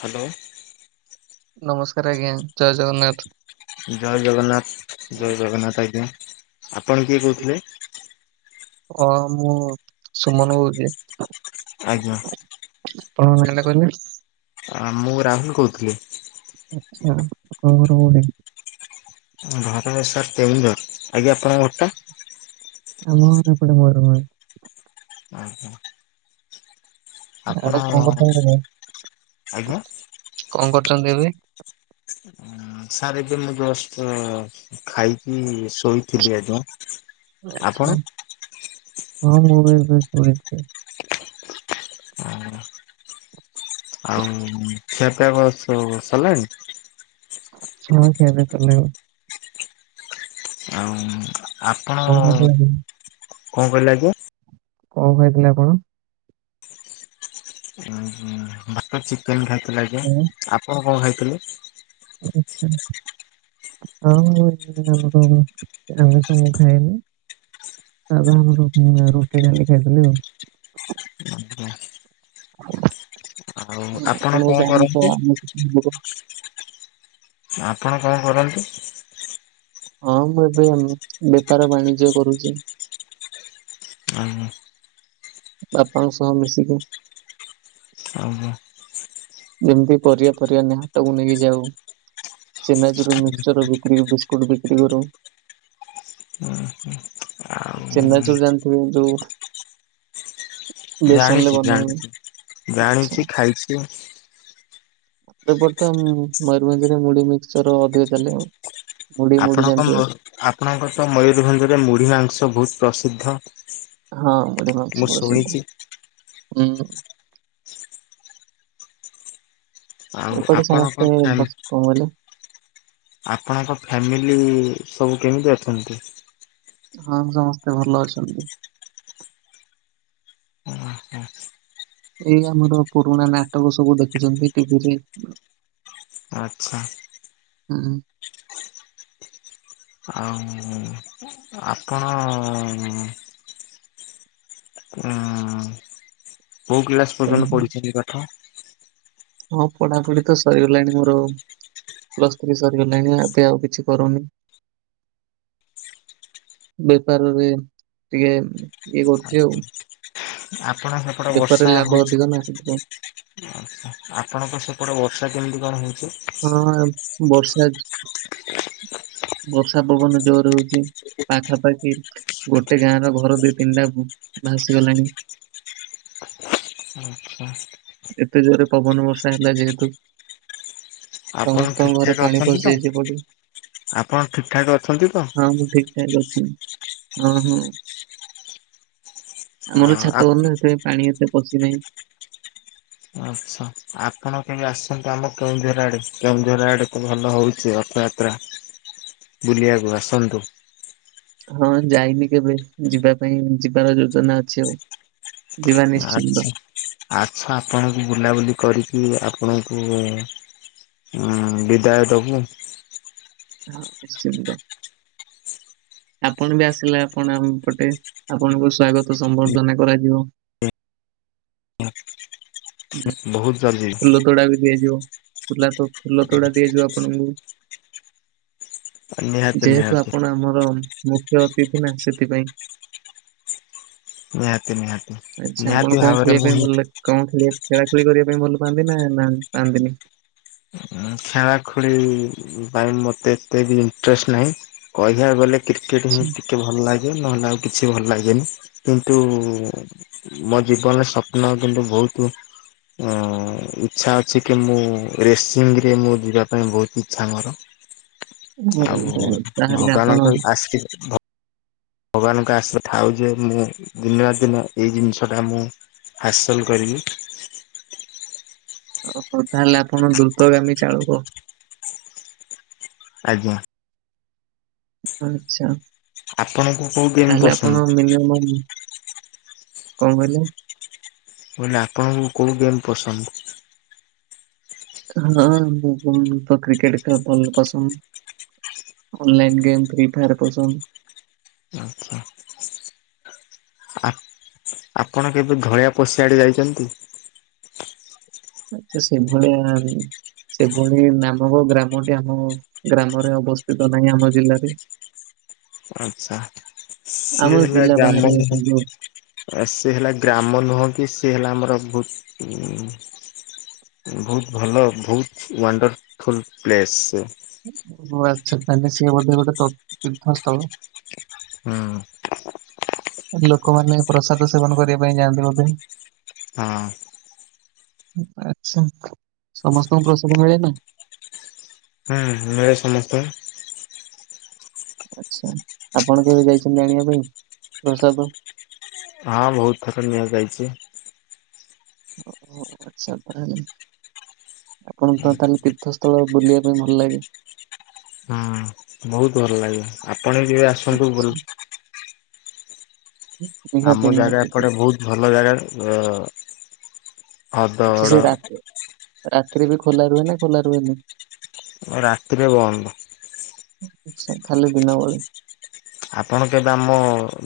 Hello. ନମସ୍କାର ଆଜ୍ଞା ଜୟ ଜଗନ୍ନାଥ। ଜୟ ଜଗନ୍ନାଥ ଜୟ ଜଗନ୍ନାଥ ଆଜ୍ଞା ଆପଣ କିଏ କହୁଥିଲେ। ଓ ଏ‌ ମୁଁ ସୁମନ କହୁଛି। ଆଜ୍ଞା। ଆପଣଙ୍କ ନା ଟା କହିଲେ। ଆ ମୁଁ ରାହୁଲ କହୁଥିଲି। ଆଛା ଆପଣଙ୍କ ଘର କୋଉଠି। ଘର ଏ ସାର୍ କେଉଁଝର ଆଜ୍ଞ ଆପଣଙ୍କ ଘର ଟା। ଆମ ଘର ଏପଟେ ମୟୂରଭଞ୍ଜ। ଆଉ କଁ। ଆଉ କଁ କରୁଛନ୍ତି ଏବେ ଆଜ୍ଞା କଁ କରୁଛନ୍ତି ଏବେ। ଉଁ ସାର୍ ଏବେ ମୁଁ ଜଷ୍ଟ। ଖାଇକି ଶୋଇଥିଲି ଆଜ୍ଞା। ଆପଣ? ଆଛା ହଁ ମୁଁ ବି ଏବେ ଶୋଇଛି। ହୁଁ। ଆଉ ଖିଆପିଆ କଁ ସବୁ ସରିଲାଣି। ହଁ ଖିଆ ପିଆ ସରିଲାଣି। ଆଉ ଆପଣ କଣ ଖାଇଥିଲେ ଆପଣ? କଁ କହିଲେ ଆଜ୍ଞା। କଣ କହିଥିଲେ ଆପଣ? ବଟର ଚିକେନ ଖାଇଥିଲେ ଆଜ୍ଞା ଆପଣ କଣ ଖାଇଥିଲେ? ଆଚ୍ଛା। [unintelligible] ସାଦା ଆମର ରୁଟି ଡାଲି ଖାଇଥିଲି ଆଉ ଆା ଆପଣ କଣ ବୋଧେ ଆମେ ତ କରନ୍ତି? ଆମକୁ? ଆପଣ କଣ କରନ୍ତି? ହଁ ମୁଁ ଏବେ ବେପାର ବାଣିଜ୍ୟ କରୁଛି। ହ ବାପାଙ୍କ ସହ ମିଶିକି ଅହ। ଯେମିତି ପରିବା ଫରିବା ନେଇ ହାଟକୁ ନେଇକି ଯାଉ ଚେନ୍ନାଚୁର ମିକ୍ସଚର ବିକ୍ରି ବିସ୍କୁଟ ବିକ୍ରି କରୁ ହୁଁ ଆଉ ଚେନ୍ନାଚୁରୁ ଜାଣିଥିବେ ଯୋଉ ବେସନରେ ଜାଣିଛି ବନା ହୁଏ। ଜାଣିଛି ଆଚ୍ଛା ଜାଣିଛି ଖାଇଛି। ଏବେ ତ ମୟୂରଭଞ୍ଜରେ ମୁଢି ମିକ୍ସଚର ଅଧିକ ଚାଲେ ଆଉ ମୁଢି ମୁଢି ଆପଣଙ୍କ ଜାଣିଥିବେ ଆପଣଙ୍କ ତ ମୟୂରଭଞ୍ଜରେ ମୁଢି ମାଂସ ବହୁତ ପ୍ରସିଦ୍ଧ ହଁ ମୁଢ଼ି ମୁଁ ମାଂସ ପ୍ରସିଦ୍ଧ ଶୁଣିଛି ହୁଁ। ଆଉ ଏପଟେ ଆପଣଙ୍କ ସମସ୍ତେ ଫ୍ୟାମ୍ ବ କଣ କହିଲେ? ଆପଣଙ୍କ ଫ୍ୟାମିଲି ସବୁ କେମିତି ଅଛନ୍ତି? ହଁ ସମସ୍ତେ ଭଲ ଅଛନ୍ତି। ଓହୋ ଏଇ ଆମର ପୁରୁଣା ନାଟକ ସବୁ ଦେଖୁଛନ୍ତି ଟିଭିରେ ଆଛା। ହଁ। ଆଉ ଆପଣ? ଉ କୋଉ କ୍ଲାସ କଣ? ପର୍ଯ୍ୟନ୍ତ ପଢିଛନ୍ତି ପାଠ? ମୋ ପଢାପଢି ତ ସରିଗଲାଣି ମୋର ପ୍ଲସ୍ ଥ୍ରୀ ସରିଗଲାଣି ଏବେ ଆଉ କିଛି କରୁନି। ବେପାରରେ ଟିକେ ଇଏ କରୁଛି ଆଉ ଆପଣ ସେପଟେ ବେପାରରେ ବର୍ଷା ଲାଭ ହଉଛି ଅଧିକ କି? ନା ସେଥିପାଇଁ ଆଛା ଆପଣଙ୍କ ସେପଟେ ବର୍ଷା କେମିତି କଣ ହଉଛି? ହଁ ବର୍ଷା ବର୍ଷା ପବନ ଜୋରେ ହଉଛି ପାଖାପାଖି ଗୋଟେ ଗାଁ ର ଘର ଦିଇ ତିନିଟା ଭାସିଗଲାଣି ଆଛା ଏତେ ଜୋରେ ପବନ ବର୍ଷା ହେଲା ଯେହେତୁ ଆପଣ ସମସ୍ତଙ୍କ ଠିକ୍ ଘରେ ଠାକ୍ ପାଣି ଅଛନ୍ତି ତ? ପଶିଯାଇଛି ଏପଟେ ଆପଣ ଠିକ୍ ଠାକ୍ ଅଛନ୍ତି ତ? ହ ମୁଁ ଠିକ୍ ଠିକ୍ ଅଛି ହଁ ହଁ। ଆମର ଆଉ ଛାତ ଘର ଆପଣ ତ ସେଥିପାଇଁ ପାଣି ଏତେ ପଶିନାହିଁ। ଆଛା ଆପଣ କେବେ ଆସନ୍ତୁ ଆମ କେଉଁଝର ଆଡେ କେଉଁଝର ଆଡେ ତ ଭଲ ହଉଛି ରଥଯାତ୍ରା। ବୁଲିଆକୁୁ ଆସନ୍ତୁ। ହଁ ଯାଇନି କେବେ ଯିବା ପାଇଁ ଯିବାର ଯୋଜନା ଅଛି ଆଉ ଯିବା ନିଶ୍ଚିନ୍ତ ଆଛା ଆଛା ଆପଣଙ୍କୁ ବୁଲାବୁଲି କରିକି ଆପଣଙ୍କୁ ହୁଁ ବିଦାୟ ଦବୁ ହଁ ନିଶ୍ଚିତ ଆପଣ ବି ଆସିଲେ ଆମପଟେ ଆପଣଙ୍କୁ ସ୍ଵାଗତ ସମ୍ବର୍ଦ୍ଧନା କରାଯିବ [inaudible] ହ ବହୁତ ଜଲଦି ଫୁଲ ତୋଡା ବି ଦିଆଯିବ ଫୁଲ ତୋଡା ଦିଆଯିବ ଆପଣଙ୍କୁ ନିହାତି ଯେହେତୁ ନିହାତି ଆପଣ ଆମର ମୁଖ୍ୟ ଅତିଥି ନା ସେଥିପାଇଁ ନିହାତି ନିହାତି। ଆଛା ନିହାତି ଆପଣ କଣ ଭାବରେ ଖେଳିବା ମୁଁ ପାଇଁ ହିଁ ଭଲ ଲାଗେ? କଣ ଖେଳି ଖେଳା ଖେଳି କରିବା ପାଇଁ ଭଲ ପାଆନ୍ତି ନା ପାଆନ୍ତିନି? ଖେଳା ଖେଳି ପାଇଁ ମତେ ଏତେ ବି ଇଣ୍ଟରେଷ୍ଟ ନାହିଁ କହିବାକୁ ଗଲେ କ୍ରିକେଟ ଆଚ୍ଛା ହିଁ ଟିକେ ଭଲ ଲାଗେ ନହେଲେ ଆଉ କିଛି ଭଲ ଲାଗେନି କିନ୍ତୁ ମୋ ଜୀବନରେ ସ୍ୱପ୍ନ କିନ୍ତୁ ବହୁତ ଅ ଇଚ୍ଛା ଅଛି କି ମୁଁ ରେସି ସେ ମୁଁ ଯିବା ପାଇଁ ବହୁତ ଇଚ୍ଛା ମୋର। ହଉ ଆଉ ହଉ ତାହେଲେ ଆପଣ ଭଗବାନଙ୍କ ଆସି ଭଗବାନଙ୍କ ଆସ ଥାଉ ଯେ ମୁଁ ଦିନ ନା ଦିନ ଏଇ ଜିନିଷ ଟା ମୁଁ ହାସଲ କରିବି। ଓ ହଉ ତାହେଲେ ଆପଣ ଦ୍ରୁତଗାମୀ ଚାଳକ। ଆଜ୍ଞା। ଆଚ୍ଛା ଆପଣଙ୍କୁ କୋଉ ଗେମ୍ ତାହେଲେ ପସନ୍ଦ? ଆପଣ ମିନିମମ୍ କଣ କହିଲେ? କଇଲି ଆପଣଙ୍କୁ କେଉଁ ଗେମ୍ ପସନ୍ଦ? ହଁ ମୁଁ ତ କ୍ରିକେଟ ଖେଳ ପସନ୍ଦ। ଅନ୍ଲାଇନ ଗେମ୍ ଫ୍ରି ଫାୟର ପସନ୍ଦ। [inaudible] ଆପଣ କେବେ ଧଳିଆ ପଷିଆଡ଼େ ଯାଇଛନ୍ତି? ଆଚ୍ଛା ସେଇଭଳିଆ ନା ସେଭଳି ନାମକ ଗ୍ରାମଟି ଆମ ଗ୍ରାମରେ ଅବସ୍ଥିତ ନାହିଁ ଆମ ଜିଲ୍ଲାରେ [unintelligible] ଆଚ୍ଛା ସିଏ ଆମ ହେଲା ଜିଲ୍ଲା ଗ୍ରାମ ବାହାରେ କିନ୍ତୁ ସେ ହେଲା ଗ୍ରାମ ନୁହଁ କି ସେ ହେଲା ଆମର ବହୁତ ବହୁତ ଭଲ ବହୁତ ୱାଣ୍ଡରଫୁଲ ପ୍ଲେସ। ଓ ଆଚ୍ଛା ତାଲେ ସିଏ ବୋଧ ଗୋଟେ ତୀର୍ଥସ୍ଥଳ? ହଁ। ଲୋକମାନେ ପ୍ରସାଦ ସେବନ କରିବା ପାଇଁ ଯାଆନ୍ତି ବୋଧେ? ହଁ। ଆଛା ସମସ୍ତଙ୍କୁ ପ୍ରସାଦ ମିଳେ ନା? ହୁଁ ମିଳେ ସମସ୍ତଙ୍କୁ। ଆଚ୍ଛା ଆପଣ କେବେ ଯାଇଛନ୍ତି ଆଣିବା ପାଇଁ ପ୍ରସାଦ? ହଁ ବହୁତ ଥର ନିଆ ଯାଇଛି। ଓୋ ଆଚ୍ଛା। ଆପଣଙ୍କ ହୁଁ ତାହେଲେ ତୀର୍ଥସ୍ଥଳ ବୁଲିବା ପାଇଁ ଭଲ ଲାଗେ? ହୁଁ ବହୁତ ଭଲ ଲାଗେ ଆପଣ ଯବେ ଆସନ୍ତୁ ଆଚ୍ଛା ବୁ [unintelligible] ଆମ ଜାଗା ନିହାତି ଏପଟେ ବହୁତ ଭଲ ଜାଗା ଅ ଆଚ୍ଛା ସେ ରା ରାତିରେ ବି ଖୋଲା ରୁହେନି ଖୋଲା ରୁହେନି? ରାତିରେ ବନ୍ଦ। ଖାଲି ଦିନ ବଳି। ଆପଣ କେବେ ଆମ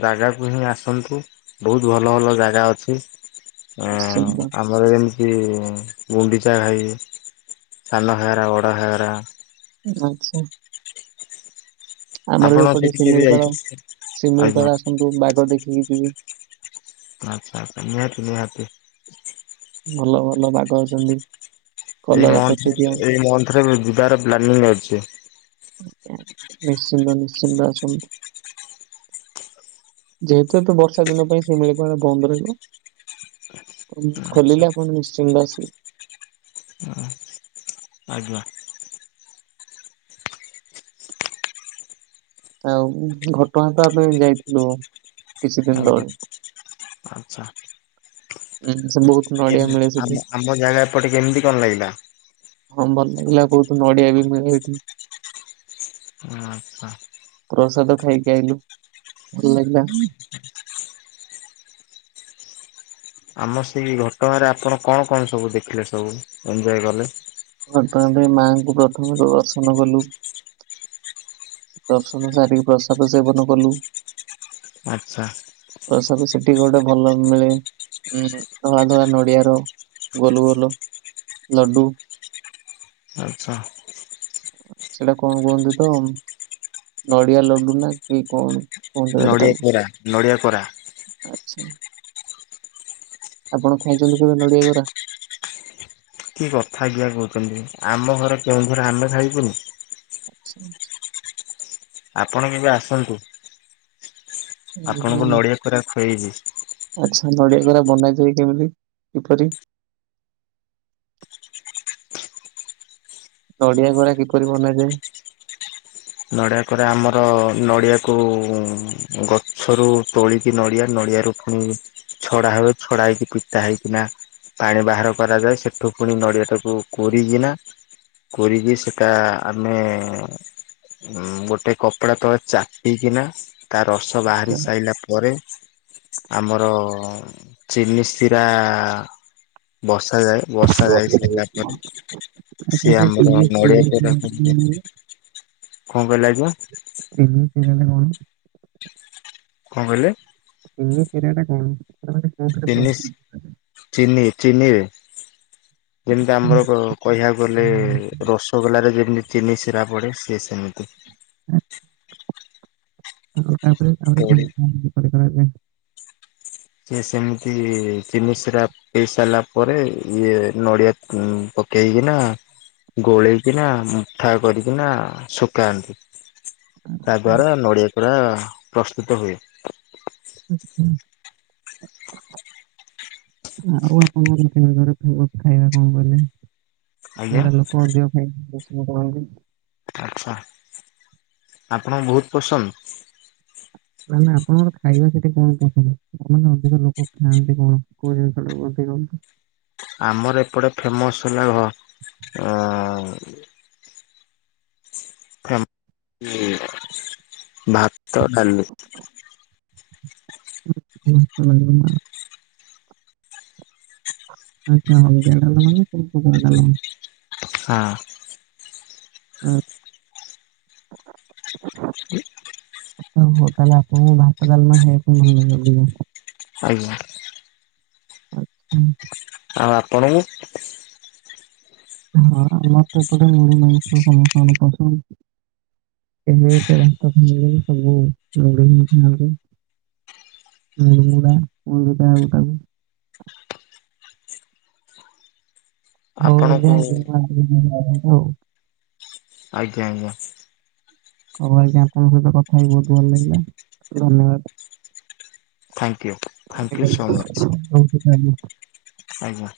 ଜାଗାକୁ ହିଁ ଆସନ୍ତୁ ବହୁତ ଭଲ ଭଲ ଜାଗା ଅଛି। ନିଶ୍ଚିନ୍ତ [unintelligible] ଆମର ଯେମିତି ଗୁଣ୍ଡିଚା ଘାଇ ସାନ ଘାଗରା ବଡ଼ ଘାଗରା। ଆଚ୍ଛା। ଆମର ବି ଆପଣ ଏପଟେ ସେଇଠି କେବେ ଶିମିଳିପାଳ ଯାଇଛନ୍ତି? ଆଜ୍ଞା ଶିମିଳିପାଳ ଆସନ୍ତୁ ବାଘ ଦେଖିକି ଯିବେ। ଆଚ୍ଛା ଆଚ୍ଛା ନିହାତି ନିହାତି। ଭଲ ଭଲ ବାଘ ଅଛନ୍ତି। ଏଇ କଲରା ମଂଥ ପତରିଆ ରେ ଏଇ ମଂଥ ରେ ଯିବାର ପ୍ଲାନିଂ ଅଛି। ନିଶ୍ଚିନ୍ତ ନିଶ୍ଚିନ୍ତ ଆସନ୍ତୁ ଯେହେତୁ ଏବେ ବର୍ଷା ଦିନ ପାଇଁ ଶିମିଳିପାଳ ବନ୍ଦ ରହିବ। ଆଚ୍ଛା ଖୋଲିଲେ ଆପଣ ନିଶ୍ଚିନ୍ତ ଆସିବେ। ଆଜ୍ଞା। ଆଉ ଘଟଗାଁ ତ ଆମେ ଯାଇଥିଲୁ କିଛି ଦିନ ଆଜ୍ଞା ତଳେ। ଉଁ, ସେ ବହୁତ ନଡିଆ ମିଳେ କେମିତି ସେଠି ଆମ ଆମ ଜାଗା ଏପଟେ କେମିତି କଣ ଲାଗିଲା? ହଁ ଭଲ ଲାଗିଲା ବହୁତୁ ନଡିଆ ବି ମିଳେ ଏଇଠି ଆଚଛା। ପ୍ରସାଦ ଖାଇକି ଆଇଲୁ ଭଲ ଲାଗିଲା। ଆମ ସେଇ ଘଟଗାଁରେ ଆପଣ କଣ କଣ ସବୁ ଦେଖିଲେ ସବୁ ଏଞଜୟ କଲେ? ଘଟଗାଁ ମାଆଙ୍କୁ ପ୍ରଥମେ ପ୍ରଦର୍ଶନ କଲୁ। ଦର୍ସନ ସାରିକି ପ୍ରସାଦ ସେବନ କଲୁ। ଆଚ୍ଛା। ପ୍ରସାଦ ସେଠି ଗୋଟେ ଭଲ ମିଳେ ଉଁ ଧଳା ଧଳା ନଡିଆର। ଗୋଲ ଗୋଲ ଲଡୁ। ଆଚ୍ଛା। ସେଇଟା କଣ କୁହନ୍ତି ତ ନଡିଆ ଲଡୁ ନା କି କଣ। କୁହନ୍ତି ଗୋଟେ ନଡିଆ ତାକୁ କରା ନଡ଼ିଆ କୋରା। ଆଚ୍ଛା। ଆପଣ ଖାଇଛନ୍ତି କେବେ ନଡିଆ ଗରା। କି କଥା ଆଜ୍ଞା କହୁଛନ୍ତି ଆମ ଘର କେଉଁଝର ଆମେ ଖାଇବୁନି। ଆଚ୍ଛା। ଆପଣ କେବେ ଆସନ୍ତୁ ଉଁ ଆପଣଙ୍କୁ ହୁଁ ନଡିଆ କୋରା ଖୁଆଇବି। ଆଚ୍ଛା ନଡିଆ କୋରା ବଣାଯାଏ କେମିତି କିପରି? ନଡିଆ ଗରା କିପରି ବନାଯାଏ? ନଡ଼ିଆ କରେ ଆମର ନଡ଼ିଆକୁ ଗଛରୁ ତୋଳିକି ନଡ଼ିଆ ନଡ଼ିଆରୁ। ପଣି ଛଡା ହୁଏ ଛଡା ହେଇକି ପିଟା ହେଇକିନା। ପାଣି ବାହାର କରାଯାଏ ସେଠୁ ପୁଣି ନଡିଆ ଟାକୁ କୋରିକିନା। କରିକି ସେଇଟା ଆମେ। ଉ ଗୋଟେ କପଡା ତଳେ ଚାପିକିନା ତା ରସ ବାହାରି ଆଚ୍ଛା। ସାରିଲା ପରେ ଆମର ଚିନି ଶିରା ବସାଯାଏ। ବର୍ଷା ଯାଇ ସାରିଲା ପରେ ଆଚ୍ଛା ସିଏ ସେ ଆମର ଚିନି ନଡ଼ିଆ ଚିନି କୋରା। ଚିନି ଚିନି କଣ କହିଲେ ଆଜ୍ଞା? [unintelligible] କଣ କହିଲେ? କିମି ସେେରିଆଟା କଣୁ। [unintelligible] ଚିନି ଚିନି ଚିନିରେ ଯେମିତି ଆଚ୍ଛା, ଆମର। କହିବାକୁ ଗଲେ ରସଗୋଲାରେ ଯେମିତି ଚିନି ଶିରା ପଡ଼େ ସିଏ ସେମିତି। ଆଚ। [inaudible] ଆଉ ତାପରେ ପଡି କରାଯାଏ। [unintelligible] ସେମିତି ଚିନି ସିରା ପିଇ ସାରିଲା ପରେ ଇଏ ନଡିଆ ପକେଇକିନା ଗୋଳେଇକିନା ମୁଠା କରିକିନା ଶୁଖାନ୍ତି। ତା ଦ୍ୱାରା ନଡ଼ିଆ କୋରା ପ୍ରସ୍ତୁତ ହୁଏ। ହୁଁ ହୁଁ। [inaudible] ଆଉ ଆପଣଙ୍କ କେ ଘରେ [unintelligible] ଖାଇବା କଣ କଲେ। ଆଜ୍ଞା ସେଗୁଡ଼ା ଲୋକ ଅଧିକ ଖାଇବା ପାଇଁ ପସନ୍ଦ କରନ୍ତି। ଆଛା ଆପଣଙ୍କୁ ବହୁତ ପସନ୍ଦ। ମାନେ ଆପଣଙ୍କର ଖାଇବା ସେଠି କଣ କଣ? ମାନେ ଅଧିକ ଲୋକ ଖାଆନ୍ତି କଣ? କୋଉ ଜିନିଷଟା କୁ ଅଧିକ ଆମର ଏପଟେ ଫେମସ୍ ହେଲା ଘ ଭ। [inaudible] ତ ନି। [unintelligible] ଆ। [inaudible] ଆଚ୍ଛା ଭଲ ବଲ ମାନେ କାଗଲ। [unintelligible] ହଁ। ହୁଁ। [inaudible] ହଉ ତାହେଲେ ଆପଣଙ୍କୁ ଭାତଡାଲମା ଖାଇବାକୁ ଭଲ ଲାଗେ ଅଧି ଆଜ୍ଞା। ଆଚ୍ଛା [unintelligible] ଆଉ ଆପଣଙ୍କୁ? ହଁ ମାତ ତ ପ ମି ମ ସମପ [unintelligible] କେ ଏତେ ଭାତ ଖା ସବୁ ଲଢ ଖଣ [unintelligible] ମୁ ମୁଡା ମୁଳଗଟା ଗୋଟାକୁ [unintelligible] ହଉ ଏବେ ଆପଣଙ୍କୁ ହଉ [unintelligible] ଆଜ୍ଞା। ହୋଉ ଆଜ୍ଞା ଆପଣଙ୍କ ସହିତ କଥା ହେଇକି ବହୁତ ଭଲ ଲାଗିଲା ଧନ୍ୟବାଦ। Thank you. ହଉ ସେ ତା [unintelligible] ଆଜ୍ଞା।